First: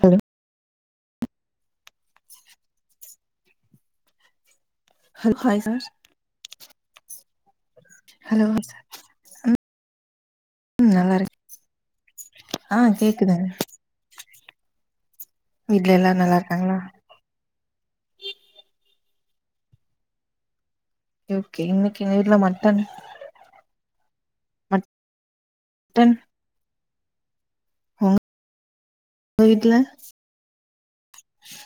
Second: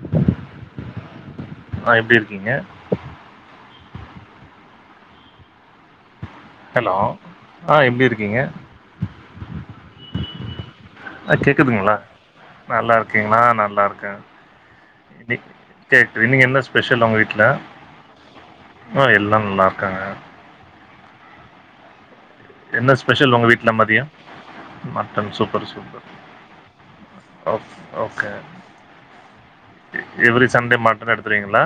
hello ஆ எப்டி இருக்கீங்க ஹலோ ஹாய் சார் ஹலோ ஆ எப்டி இருக்கிங்க ஹலோ சார் ம் நல்லா ஆ இருக்கே கேக்குதுங்களா ஆ நல்லாருக்கிங்ளா கேக்குதுங்க ஆ நல்லாருக்கே இ வீட்ல எல்லாரு கேக்குது நல்லா இன்னைக்கி என்ன இருக்காங்களா ஸ்பெஷல் உங்க வீட்டு்ல ஆ எல்லா நல்லாருக்காங்க ஓகே இன்னைக்கு நேர்ல என்ன ஸ்பெஷல் ஒங்க வீட்ல மதிய mutton super super mutton okay உங்க ஓகே வீட்ல எவரி சண்டே மட்டன் எடுத்றுவிங்ளா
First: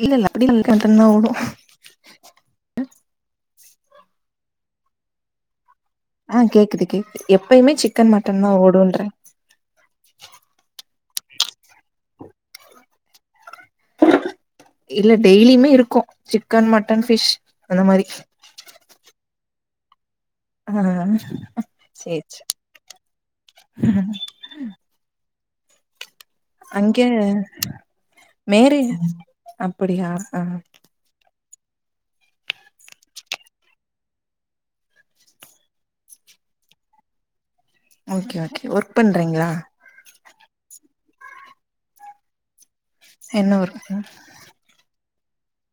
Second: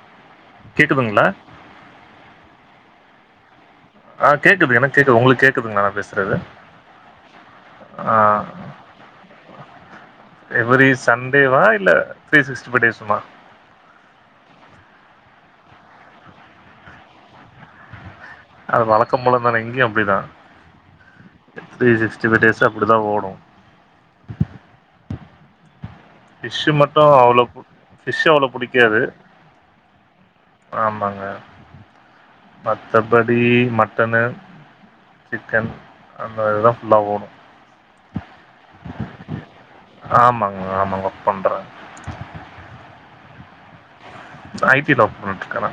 இல்லல்ல அப்புடில இல்ல மட்டன்தா கேக்குதுங்களா ஓடு ஆ கேக்குது எனக்கு கேக்குது ஒங்களுக்கு கேக்குதுங்களா நா பேசு ஆ கேக்குது கேக்குது எப்பயுமே சிக்கன் மட்டன்தா ஓடுன்றே எவரி சண்டேவா இல்ல த்ரீ சிக்ஸ்டி ஃபைவ் டேசுமா இல்ல டெய்லியுமே இருக்கு சிக்கன் மட்டன் ஃபிஷ் அந்த மாரி அது வழக்க போலதானே இங்கயு அப்டிதா ஆ த்ரீ சேரி சிக்ஸ்டிஃபைவ் சேரி டேசும் அப்டிதா ஓடு ஃபிஷ் அங்க மட்டு அவ்ள பிஷ் அவ்ளோ மேரேஜ் புடிக்காது அப்டியா ஆ ஆமாங்க மத்தபடி மட்டனு சிக்கன் அந்த இதா ஃபுல்லா ஓடு ஓகே ஓகே ஒர்க் பண்றிங்ளா ஆமாங்க ஆமாங்க ஒர்க் பண்றே என்ன ஒர்குங்க ஐ டில ஒர்க் பண்ணிட்டு இருக்க நா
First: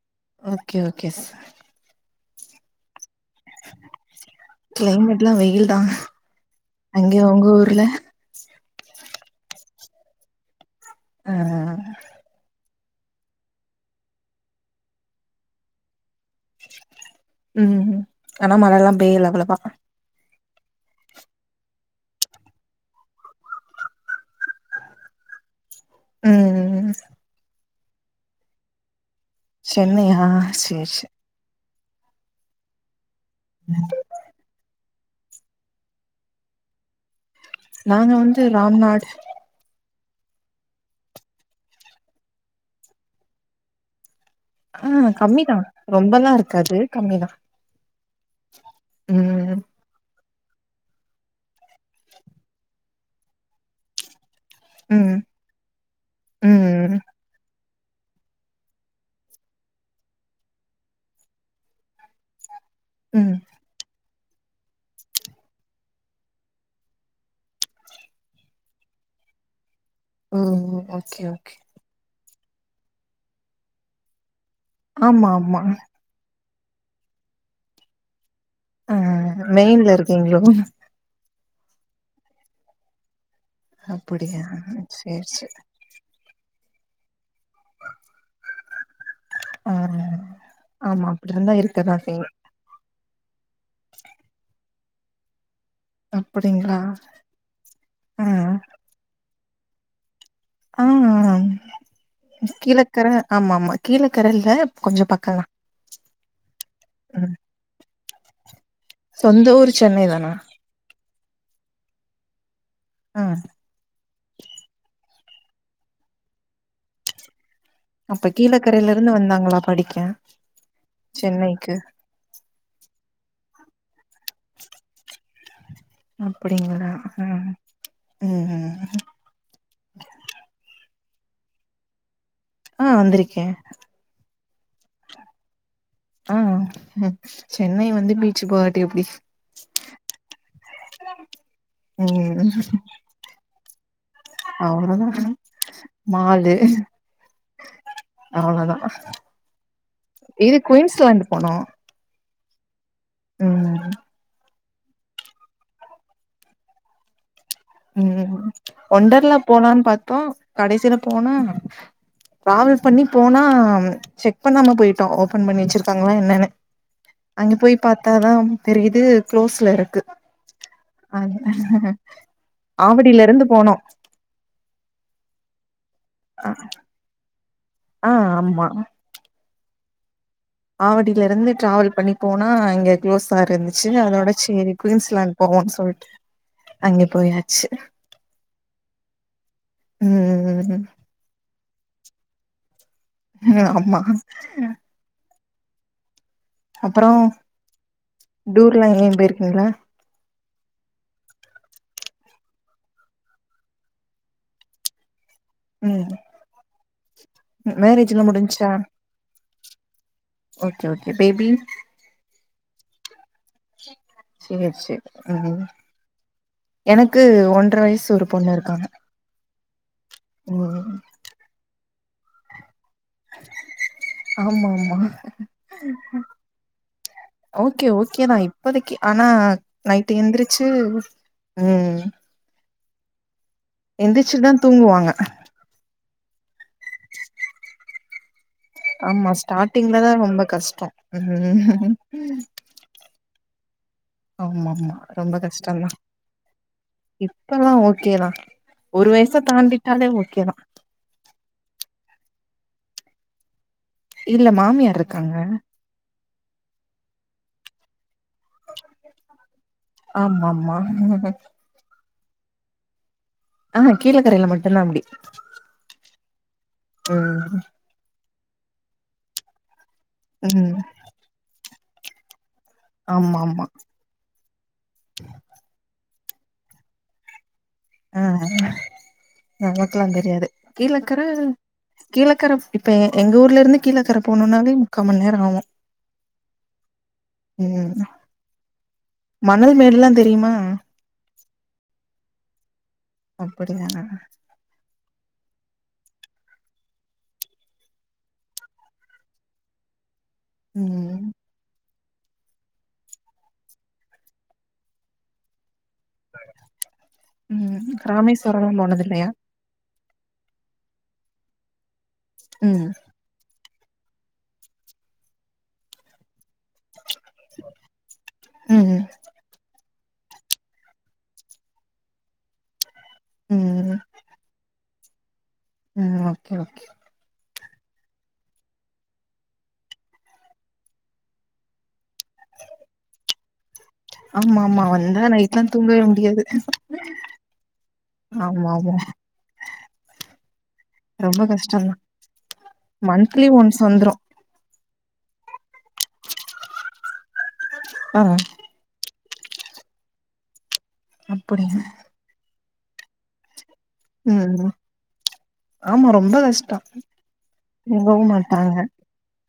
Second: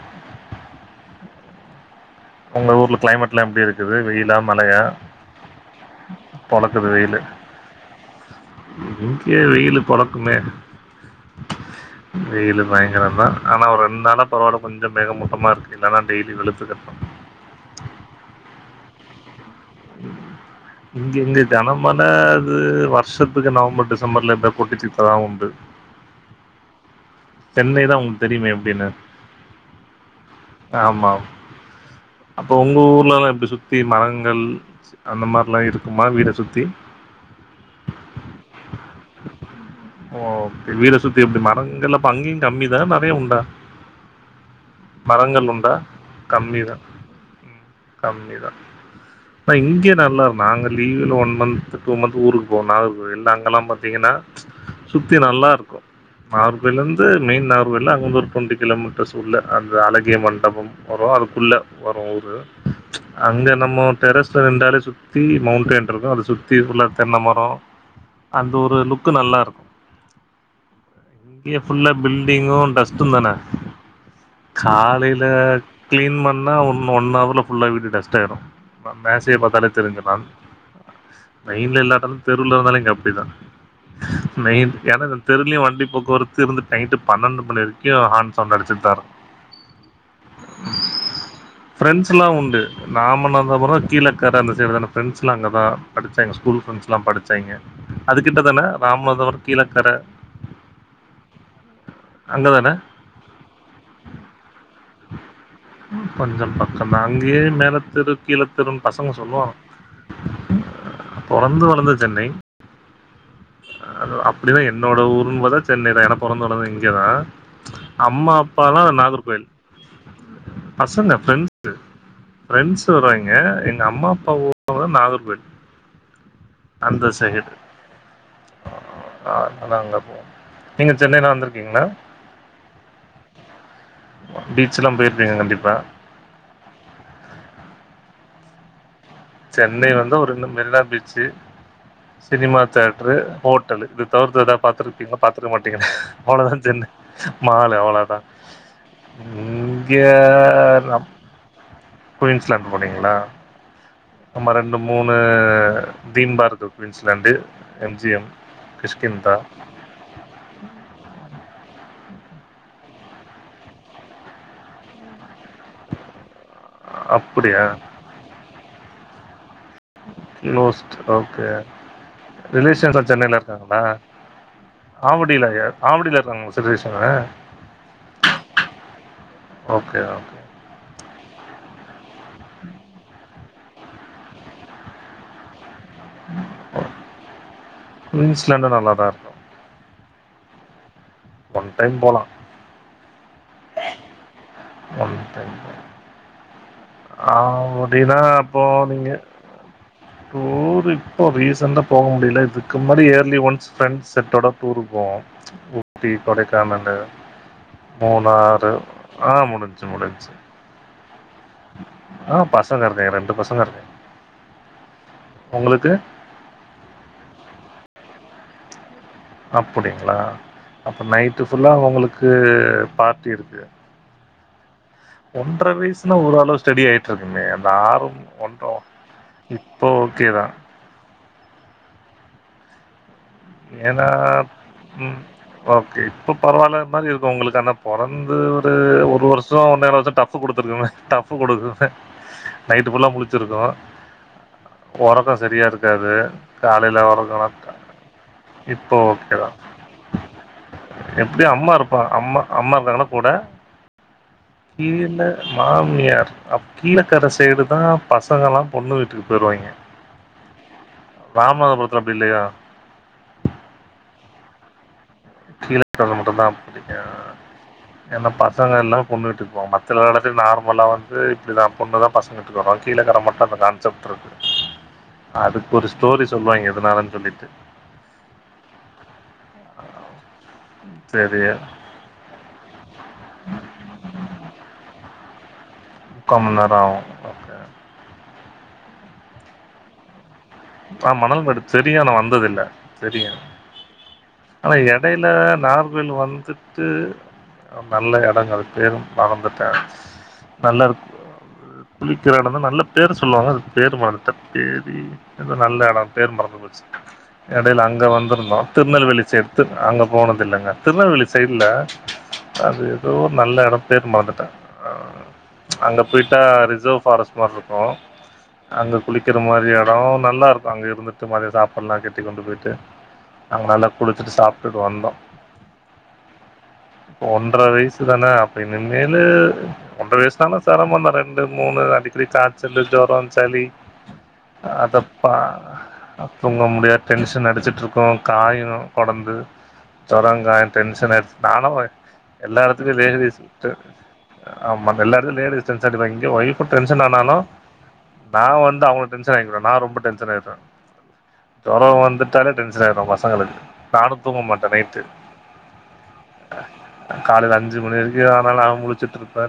ஓகே ஓகே சார் ஒங்க ஊர்ல க்ளைமேட்ல்லா எப்டி இருக்குது வெயிலா மழையா அங்கே ஒங்க ஊர்ல இங்கே வெயிலு பொலக்குமே ஆ வெயிலு பயங்கரந்தா ஆனா ஒரு ரெண் நாளா பரவால்ல கொஞ்ச மேக மூட்டமா இருக்கு இருந்தாலு டெய்லி வெளுத்துக்கட் [unintelligible] ம் ஆனா மழல்லா பெய்யல அவ்வளவா இங்க இங்க கனமழை அது வருஷத்துக்கு நவம்பர் டிசம்பர்ல இந்த போட்டுச்சிட்டதா உண்டு ம் சென்னைதா உங்களுக்கு தெரியுமே எப்டின்னு சென்னையா சேரி ஆமா சேரி அப்ப ஒங்க ஊர்லலா இப்டி சுத்தி மரங் கள் அந்த மாரிலா இருக்குமா வீட சுத்தி நாங்க வந்து ராம்நாட் ஓ ஓகே வீட சுத்தி எப்டி மரங்கள்லப்ப அங்கியு கம்மி தான நெறைய உண்டா ஆ மரங்கள் கம்மிதா உண்டா ரொம்பலா கம்மிதா இருக்காது கம்மிதா ம் கம்மிதா அனா ம் இங்க நல்லா நாங்க லீவுல ஒன் மந்து டூ மந்த் ஊருக்கு போவோ நாகர்கோயில் அங்கெல்லா பாத்தீங்கன்னா சுத்தி ம் நல்லாருக்கு ம் நாகர்கோயிலேருந்து மெயின் நார் கோவில்ல அங்க வந்து ஒரு டுவென்டி கிலோமீட்டர்ஸ் உள்ள அந்த அழகிய மண்டபம் வரு அதுக்குள்ள வரு ஊரு ம் அங்க நம்மோ டெரஸ்ல நிண்டாலே சுத்தி மௌண்டென் இருக்கு அத சுத்தி ஃபுல்லா தென்ன மரோ அது ஒரு லுக்கு நல்லாருக்கு ம் ஓகே ஓகே ஃபுல்லா பில்டிங்கு டஸ்டு தான காலைல ஆமா ஆமா கிளீன் பண்ணா ஒன் ஒன் ஹவர்ல ஃபுல்லா வீடு டஸ்ட்டாயிடு நா ஆ மேசைய பாத்தாலே மெயின்ல தெரிஞ்சிடு இருக்கீங்களோ மெயின்ல இல்லாட்டாலு தெருவுல இருந்தாலு இங்க அப்டிதா அப்படியா நைட் ஏன்னா இந்த சேரி சேரி தெருலயு வண்டி போக்குவரத்து இருந்து நைட்டு பன்னெண்டு மணி வரைக் கு ஹார்ன் சௌண்டு அடிச்சிட்டுதாருக்கு ஆ ஆமா அப்டி இருந்தா இருக்கதா செய்யு நாமநாதபுரோ கீழக்கர அந்த சைடு தான ஃப்ரெண்ட்ஸ் எல்லா அங்கதா படிச்சாங்க ஸ்கூல் அப்படிங்களா ஃப்ரெண்ட்ஸ்லா படிச்சாய்ங்க ஆ கிட்டதான ராமநாதபுரோ கீழக்கர ஆ அங்க தான கீழக்கர ஆமாமா கீழக்கர இல்ல கொஞ்சோ பக்கந்தா கொஞ்சோ பக்கந்தா ம் அங்கயே மேலத்தெரு கீழத் தெரு பசங்க சொல்லுவாங்க சொந்த ஊரு சென்னை தானா பொறந்து வளந்தது சென்னை ம் அது அப்டிதா என்னோட ஊருனு பாத்தா சென்னைதா ஏனா பொறந்து வளந்தது இங்கதா அப்ப அம்மா அப்பால்லா கீழக்கரையில இருந்து நாகர்கோயில் வந்தாங்களா படிக்க பசங்க ஃப்ரெண்ட்ஸு சென்னைக்கு ஃப்ரெண்ட்ஸு வருவாங்க எங்க அம்மா அப்பா ஊரு [inaudible] நாகர்கோயில் அப்படிங்களா அந்த ஆ சைடு ம் ம் ஆ அதனால அங்க போவோ நீங்க சென்னைலா வந்துருக்கீங்களா ஆ வந்துருக்கே பீச்லா போயிருப்பீங்க கண்டிப்பா ஆ சென்னை வந்து பீச்சு போவாட்டி எப்டி சென்னை வந்து ஒரு ரெண்டு மெரினா பீச்சு ம் சினிமா தேட்டரு ஹோட்டலு இது தவிர்த்து எதா அவ்ளோதா பாத்துருப்பீங்களா பாத்துருக்க மாட்டீங்க மாலு அவ்ளோதா சென்னை மாலு அவ்ளோதா அவ்ளோதா இங்க இது ராம் குயின்ஸ்லாண்ட் போனோ குயின்ஸ்லேண்டு போனீங்களா ம் ஆமா ரெண்டு மூணு தீன் பாரத் குயின்ஸ்லாண்டு எம் ஜி எம் ம் கிஷ்கிந்தா ஒண்டர்லா போலான்னு பாத்தோ கடைசியில போனா ட்ராவல் பண்ணி போனா செக் பண்ணாம போயிட்டோ ஓப்பன் பண்ணி வச் சுருக்காங்களா என்னன்னு அங்க அப்டியா போய் பாத்தாதா தெரியுது குளோஸ்ல இருக் குளோஸ்ட் ஓகே ரிலேஷன்லா ஆவடியில சென்னைல இருந்து போனோ இருக்காங்களா ஆவடியிலயா ஆவடில உங்க சிலேஷனு ஆ ஆமா ஓகே ஓகே ஆவடில இருந்து டிராவல் பண்ணி போனா அங்க குளோஸா இருந்துச்சு அதோட சேரி குயின்ஸ்லேண்ட் போவோனு சொல்ட்டு அங்கே போயாச்சு குயின்ஸ்லாண்டு நல்லாதா இருக்கு ம் ஒன் டைம் போலா ஆமா ஒன் டைம் அப்றோ ஆ அப்டினா அப்போ டூர்லா நீங்க எங்கயு போயிருக்கீங்களா டூரு இப்போ ரீசெண்டா போக முடில இதுக்கு முன்னாடி இயர்லி ஒன்ஸ் ஃப்ரெண்ட்ஸ் செட்டோட டூருக் போவோ ஊட்டி ம் கொடைக்கானலு மேரேஜ்லா முடிஞ்ச்சா மூணாறு ஆ முடிஞ்சு முடிஞ்சு ஓகே ஓகே பேபி ஆ பசங்க இருக்காய்ங்க ரெண்டு பஸ் சேர் சேர் ம் உங்களுக்கு எனக்கு ஒன்ற வய்சு ஒரு பொண்ணு இருக்காங்க அப்புடிங்ளா ம் அப்ப நைட்டு ஃபுல்லா உங்களுக்கு பார்ட்டி இருக்கு ஆமா ஆமா ஒன்ற வய்னா ஒரளவ் ஸ்டடி ஆய்ட்ருக்குமே அந்த ஓகே ஆறும் ஓகே தா ஒன் இப்போதைக்கு ஆனா நைட்டு எந்ருச்சு ம் ஏனா எந்திரிச்சுதா தூங்குவாங்க ம் ஓகே இப்ப பரவால்ல மாரி இருக்கு உங்களுக்கு ஆனா பொறந்து து ஒரு ஆமா வருஷோ ஒன்னேஹால் ஸ்டார்டிங்ல தா வர்ஷோ டஃப்பு ரொம்ப குடுத்துருக்குமே கஷ்டோ டஃப்பு குடுக்குமே ம் நைட்டு ஃபுல்லா முளிச்சிருக்கு ஆமா ஆமா ரொம்ப ஒரக்கோ சரியா கஷ்டம்தா இருக்காது காலேல ஒரங்குனாத்தா இப்பல்லா ஓகேதா இப்போ ஒரு வயச ஓகேதா தாண்டிட்டாலே ஓகேதா எப்டி அம்மா இருப்பா அம்மா அம்மா மேல போல இல்ல மாமியார் கீழ இருக்காங்க மாமியார் அப் கீழகற சைடு தா பசங்கலா பொண்ணு வீட்டுக்கு போய்ர்வாய்ங்க ஆமாம்மாம் இங்கிட்டு அப்டில்லையா ஆமா கீழகறேல மட்டுந்தா அப்டி கீழகற மட்டுந்தா அப்புடி ய ம் ஏனா பசங்கெல்லா பொன்னு விட்டுக் போவ்ங் மத்த வேல து ம் நார்மலா வந்து இப்டிதா பொண்ணு தா பசங் வீட்டுக் வராங் கீழக்கற ஆமா மட்டு அந்த ஆமா கான்செப் ட்ருக்கு அதுக்கு ஒரு ஸ்டோரி சொல்வாய்ங்க எதுனாலன் சொல்லிட்டு ஆ அ எங்கக்குலா தெரியாது கீழக்கற சரி கீழக்கற இப்ப எங்க ஊர்ல இருந்து கீழக்கற போனுனாலே முக்காமநேர ஆகு முக்காமநேரோ ஆகு ம் மணல் மேடுலா தெரிமா ஆ மணல் மேடு தெரியு ஆனா வந்ததில்ல தெரியு அப்படியா ஆனா எடைல நார்கோயில் வந்துட்டு ஆ நல்ல எடங்கள் பேரு மரந்துட்ட நல்ல ம் குளிக்ற எடந்தா நல்ல பேரு சொல்லுவாங்க அது பேரு மறந்துட் தேதி இது நல்ல எடோ பேர் மறந்து போச்சு எடேல ம் அங்க வந்திருந்தோ ராமேஸ்வரம்லா போனது திருநெல்வேலி இல்லையா சை து அங்க போனதில்லங்க திருநெல்வேலி சைடுல அது ம் எதோ நல்ல எடம் பேர் மறந்துட்ட அங்க போய்ட்டா ரிசர்வ் ஃபாரஸ் மார் இருக்கு அங்க ம் குளிக்கிற மாரியா றோ நல்லா இருக்கு அங்க இருந்துட்டு மதியோ சாப்புல்லா கெட்டி கொண்டு போய்ட்டு அங்க நல்லா ம் குளிச்சிட்டு சாப்ட்டுட் வந்தோ ம் ஓகே ஓகே ஒன்ற வய்சு தான அப்ப இனுமேலு ஒன்ற வய்ஸ்தானா செரமோந்தான் ரெண்டு மூணு அடிக்கடி காய்சல்லு ஜொரோ சளி ஆமா ஆமா வந்தா அதப்பா நைட்லா தூங்கவே முடியாது தூங்க முடியாது டென்ஷன் அடிச்சிட்ருக்கு காயு ஆமா ஆமா கொடந் து ஜொரங் காயு டென்ஷன் ஆய்ர்ச்சு ரொம்ப நானு கஷ்டம்தான் எல்லா எடத்துக்கு இதே ரீஸ் மந்த்லி சிஸ்டர் ஒன்ஸ் வந்துரும் ஆமா இந்த எல்லாத்திடு இதே ரீசன் சேட்டிஃபை இங்க ஒயிஃபு டென்ஷன் ஆனாலு ஆ நா வந்து அவங் டென்ஷன் ஆயிடுவே நா ரொம்ப டென்ஷன் ஆயிடுவே அப்படியா ஜொர வந்துட்டாலே டென்ஷன் ஆயிடுவே பசங்களுக்கு நானு தூங்க மாட்டே ம் நைட்டு ஆமா ரொம்ப கஷ்டம் காலைல அஞ்சு மணி வரைக்கு தூங்கவும் ஆனாலு நா முழிச்சுட்ருப்பே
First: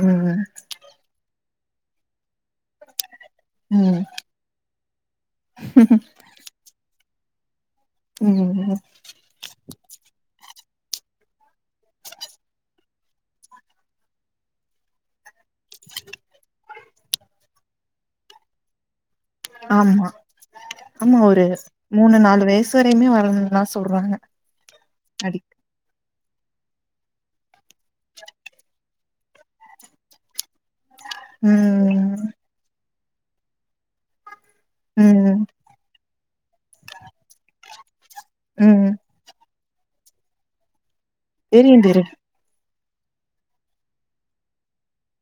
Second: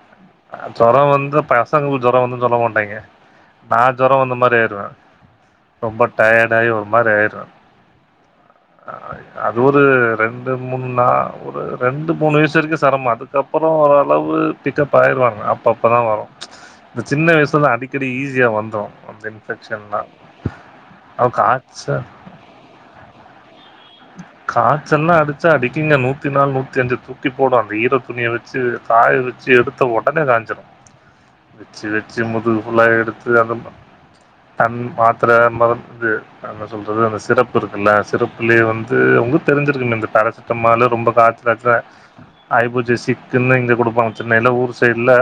ம் ம் ஜொர வந்து பசங்களுக்கு ஜொர வந்துதுன் செல்ல மாட்டாங்க நா ம் ஜொர வந்த மாரி ஆயிருவே ரொம்ப டயர்ட் ஆயி ஒரு மாரி ஆய்ருவே ம் அது ஒரு ரெண்டு மூணு நா ஒரு ரெண்டு மூணு வயசு வரைக்கு செரம அதுக்கப் அப்புற ஓரளவு பிக்கப் ஆயிருவாங்க அ அப்பதா வரு இந்த சின்ன வயசுலதா அடிக்கடி ஈஸியா வந்துரு இன்ஃபெக்ஷன்லா ஆமா ஆமா அது ஒரு காய்ச்ச மூணு நாலு வயசு வரையுமே வரன்லா சொ காய்ச்சல்லா அடிச்சா அடிக்குங்க நூத்தி நாளு நூத் தஞ்சு துக்கி போடு அந்த ஈர துணிய வச்சு காய வச்சு எடுத்த ஒடனே காஞ்சிடு வெச்சு வெச்சு ம் முதுகு ஃபுல்லா எடுத்து அது தண் மாத்ர ம் மருந்து என்ன சொல்றது அந்த சிறப்பு இருக்குல்ல சிறப்புலயே வந்து ம் இது அவங்களுக்கு தெரிஞ்சிருக்கு இந்த பேராசிட்டமலு ரொம்ப காய்சலாச்சா தெரியும் தெரியும் ஆய்பூட்ச்சு சிக்குன்னு இங்க குடுப்பாங்க சென்னைல்ல ஊர் சைட்ல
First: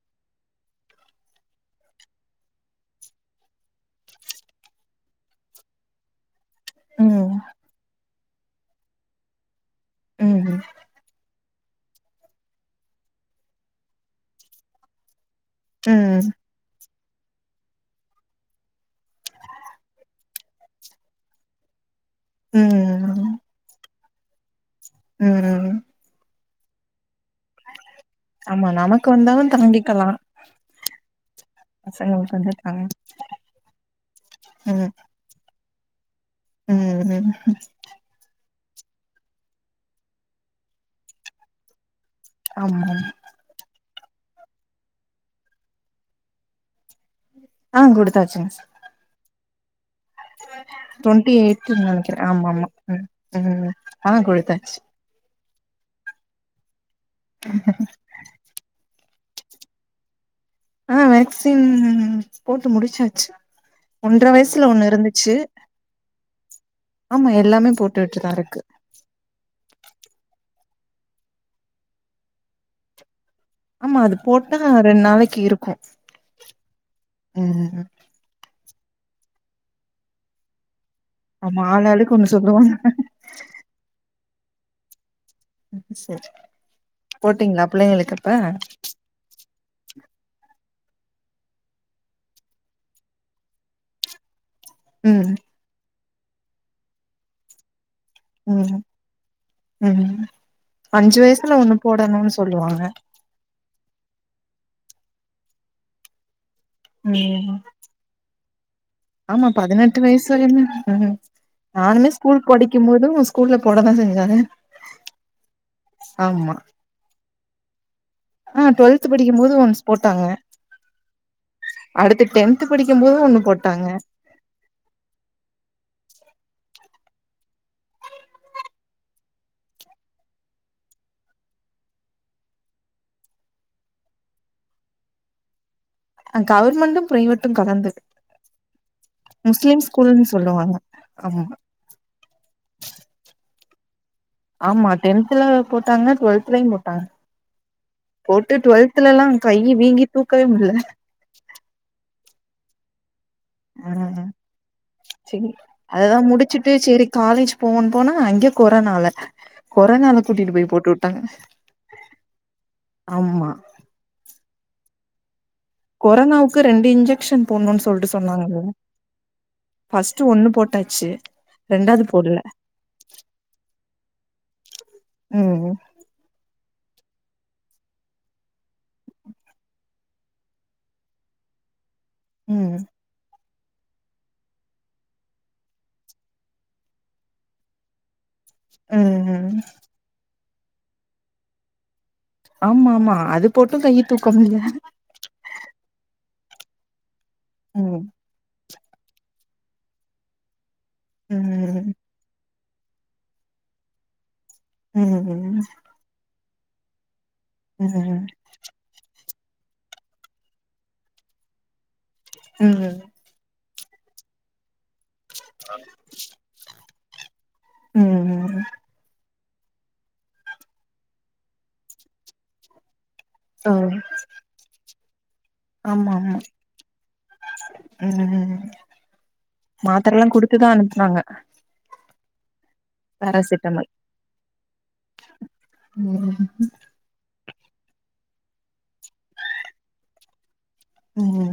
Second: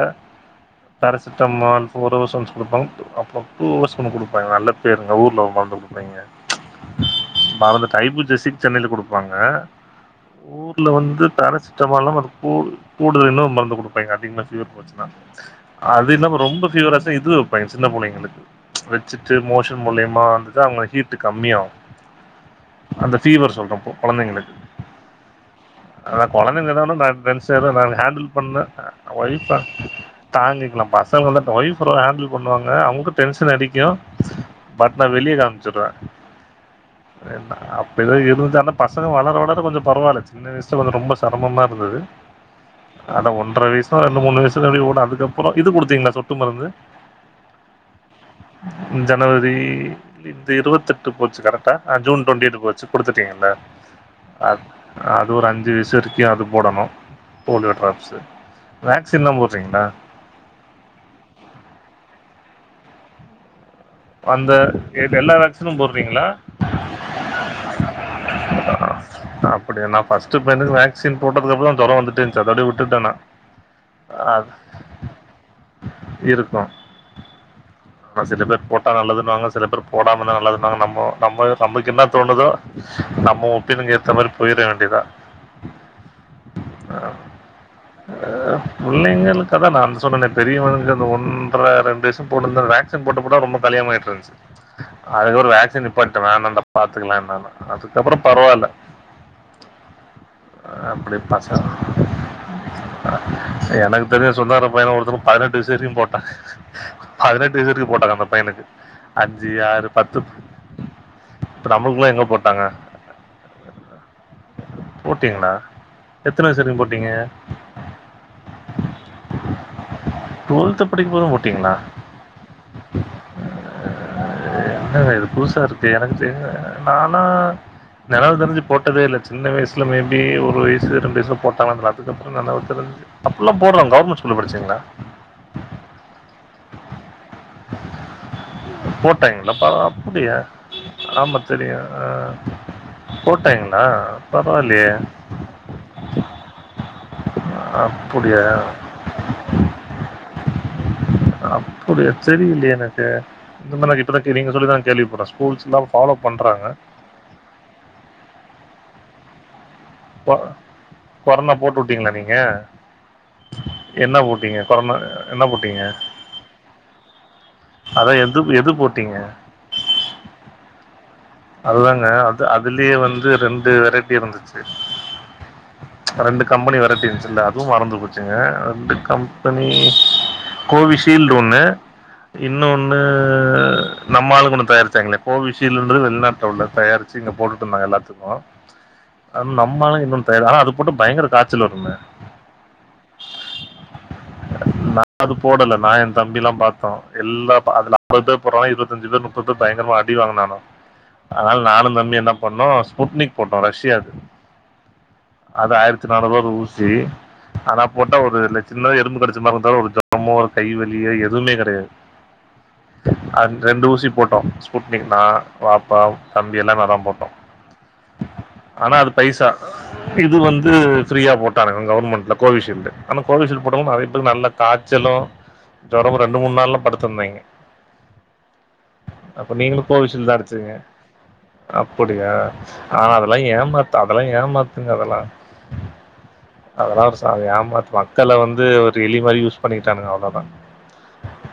பேராசிட்டமால் ஃபேர் அவர்ஸ் ஒன்ஸ் குடுப்பாங்க அப்ற டூ ஹவர்ஸ் ஒன்ஸ் குடுப்பாங்க நல்ல பேருங்க ஊர்ல ஒரு மருந்து குடுப்பாங்கே ம் மறந்துட்டே ஐபுஜெசிக் சென்னையில குடுப்பாங்க ம் ஊர் ல வந்து போரசிட்டமல்லா கூடு கூடுதலா இன்னொரு மருந்து குடுப்பங்க அதிக ஃபீவர் போச்சுன்னா அது ம் இல்லாம ரொம்ப ஃபீவராச்சுனா இது பை சின்ன புள்ளைங்களுக்கு வச்சுட்டு மோஷன் மூலயமா வந்துட்டு அவங்க ஹீட் கம்மியாவு அந்த ம் ஃபீவர் சொல்றே இப்போ கெழந்தைங்களுக்கு ம் அதா கொழந்தைங்க எதா ஒண்ணுணா நா எ ஃப்ரெண்ட்ஸ் எது ஹேண்டில் பண்ண ஆமா நமக்கு ஒயிஃ வந்தாலும் தாண்டிக்கலாம் தாங்கிக்கலா பசங்களுக்கு வந்தா ஒயிஃப் நல்லா ஹாண்டில் பசங்களுக்கு வந்து பண்ணுவாங்க தாங்க அவங்களுக்கு டென்ஷன் அடிக்கு ம் பட் நா வெளியே காம்ச்சிருவே ம் ஏன்னா அப் ஏதே இருந்துன்னா பசங்க வளர வளர கொஞ்ச பரவால்ல சின்ன வயசுல கொஞ்ச ரொம்ப செரமமா இருந்துது ஆமா அட ஒன்றர வயசுல ரெண்டு மூணு வயசுல அப்டியே பேட்டே அதுக்கப்புற இது குடுத்தீங்களா சொட்டு மருந்து ஆ குடுத்தாச்சுங் சார் ஜனவரி இந்த இருவத்தெட்டு டுவெண்ட்டி போச்சு கரெக்டா எய்ட்ன்னு அ நெனைக்கிறே ஜூன் டொண்டி ஆமா எயிட் ஆமா போச்சு ம் குடுத்துட்டீங்கல்ல ம் ஆ அத் குடுத்தாச்சு அது ஒரு அஞ்சு வயசு வரைக்கு அது போடணு போலியோ ட்ராப்ஸு வேக்சின்லா போட்றிங்ளா ஆ வேக்சின் போட்டு முடிச்சாச்சு ஒன்ற அந்த வயசல ஒன்ன இருந்துச்சு எல்லா வேக்சினு போடுறீங்களா ஆமாம் எல்லாமே போட்டுட்டுதா இருக்கு அப்டியா நா ஃபர்ஸ்ட் பையனுக்கு வேக்சின் போட்டதுக்குப்புறம்தா ஜொர வந்துட்டேந்துச்சு அத அப்டியே விட்டுட்டே நா ஆமா அது போட்டா ரெண் நாளைக்கு இருக்கும் இருக்கும் ம் ஆனா சில பேர் போட்டா நல்லதுன்னாங்க சில பேர் போடாமந்தா நல்லதுன்னவாங்க நம்மோ நம்ம ஆமா நமக்கு என்ன ஆளாளுக்கு ஒண்ணு தோணுதோ சொல்லுவாங்க நம்ம ஒப்பினுங்க ஏத்த மாரி போய்ற வேண்டியதா சரி போட்டிங்ளா பிள்ளகளுக்கு அப்ப புள்ளைங்களுக்கு அதான் நா சொன்னேன்னே பெரியவங்க அந்த ஒன்ற ரெண்டு வரூசம் போட்டுருந்தேன் வேக்சின் போட்டு கூட அவ ரொம்ப கலியான்ட்டுருச்சு ம் அதுக்கு ஒரு வேக்சின் நிப்பாட்டே வேணான்டா பாத்துக்கலா என்னான்னு அதுக்கப்ற பரவால்ல ம் ம் அப்படி அஞ்சு வயசுல ஒண்ணு பசங்க போடணும்னூ சொல்லுவாங்க எனக்கு தெரிஞ்ச செந்தகார பையன ஒருத்தனுக்கு பதினெட்டு வேக்ஷின் போட்டா ம் போட்டாங்க அந்த பையனுக்கு ஆமா அஞ்சு ஆறு பதினெட்டு பத்து வயசு வரையு ம் இப்ப நம்மளுக்குள்ள நானுமே எங்க ஸ்கூல் போட்டாங்க படிக்கும் போது உ ஸ்கூல்ல போடதா செஞ்சாங்க போட்டீங்களா எத்தன ஆமா வயசு வரைக்கு போட்டீங்க ஆ டு்வெல்த் படிக்கும்பது ஒன்ஸ் போட்டங்க டுவெல்த் படிக்கும் போதும் போட்டீங்களா அடுத்து டென்த் த்து படிக்கும் போது ஒண்ணு போட்டங்க என்ன இது புதுசா இருக்கு எனக்கு தெரிய நானா நெனவு தெரிஞ்சு போட்டதே இல்ல சின்ன வயசில மேபி ஒரு வயசு ரெண்டு வயசுல போட்டான்னா தெர்ல அதுக்கப்புறோ நனவு தெரிஞ்சு அப்பில்லா போட்றாங்க கவர்மெண்ட் ஸ்கூல்ல படிச்சீங்களா அ கவர்மெண்ட்டு பிரைவேட்டு கலந்து போட்டாங்கள்ல பரவா முஸ்லிம் ஸ்கூல்ன்னு அப்டியா சொல்லுவாங்க ஆமா தெரிய அ போட்டாய்ங்களா ஆமா டென்த்ல போட்டாங்க டுவெல்த்லயு போட்டாங்க அப்படியா போட்டு டுவெல்த் த்துலல்லா கை வீங்கி தூக்கவே முட்ல அப்டிய தெரியலையே எனக்கு ஆ இந்தமாரி இப்பதா நீங்க சொல்லிதா கேள்விப்பறே ஸ்கூல்ஸ்லா ஃபாலோ பண்றாங்க சேரி காலேஜ் போவோணு போனா அங்க கொரோனால கொரனால கொ- கூட்டிட்டு போய் போட்டுவுட்டாங்க கொரோனா போட்டு விட்டீங்களா நீங்க ஆம்மா என்ன போட்டீங்க கொரோனா என்ன போட்டீங்க கொரோனாவுக்கு ரெண்டு இன்ஜெக்ஷன் போடணுன்னு சொல்ட்டு அதான் எது சொன்னாங்க எது போட்டீங்க ஃபஸ்ட்டு ஒண்ணு போட்டாச்சு ரெண்டாவது அதுதாங்க போடல அது அதுலயே வந்து ரெண்டு வெரைட்டி இருந்துச்சு ம் ரெண்டு கம்பெனி வெரைட்டி இருந்ச்சுல்ல அதுவு மறந்து போச்சுங்க ரெண்டு கம்பெனி கோவிஷீல்டு ஒண்ணு ம் இன்னோன்னு நம்மாளுங்க ஒன்னு தயாரிச்சாங்களே கோவிஷீல்டு வெளிநாட்ல உள்ள தயாரிச்சு இங்க போட்டுருந்தா எல்லாத்துக்கு ம் அ ம் நம்மாளுங்க இன்னொன்னு தயா ஆனா அது போட்டு பயங்கர காச்சல் வருமே ஆமா ஆமா அது போட்டு கைய் தூக்க முட்ல நா அது போடல நா எ தம்பில்லா பாத்தோ எல்லா ம் அதுல [unintelligible] பேர் போற இருபத்தஞ்சு பேர் முப்பது பேர் பயங்கரமா அடிவாங்குனானு அதனால ம் நானு தம்பி என்ன பண்ணோ புட்னிக் போட்டோ ரஷ்யாது ம் ம் அது ஆயிரத்தி நாநூறுவா ஒரு ஊசி அதனா போட்டா ஒருலட் சின்னதா எறும்பு கடிச்ச மாரி இருந்தாலு ஒரு ஜரமோ ஒரு கைவலியோ எதுமே கடையாது ம் ம் அன் ரெண்டு ஊசி போட்டோ ஸ்புட்னிக் நா பாப்பா தம்பி எல்லா அதா போட்டோ ம் ஆனா அது பைசா இது வந்து ஃப்ரீயா போட்டாங்க கவர்மெண்ட்ல கோவிஷீல்டு ஆனா கோவிஷீல்டு ஓ போட்டவங்க நறைய பேர் நல்ல காச்சலு ஆமா ஜொரமு ஆமா ரெண்டு மூண் நாளல படுத்துருந்தேங்க ம் அப்ப நீங்களு மாத்திரல்லா கோவிஷீல்டு தா குடுத்துதா அடிச்சுங்க அனுப்புனாங்க அப்படியா ஆனா அதெல்லா பேராசிட்டமல் ஏமாத்த அதெல்லா ஏமா அதெல்லா ம் அதெல்லா ஒரு சமா யாமாத்து மக்கள வந்து ஒரு இழிவா யூஸ் பண்ணிட்டானுங்க அவ்ளதா ம்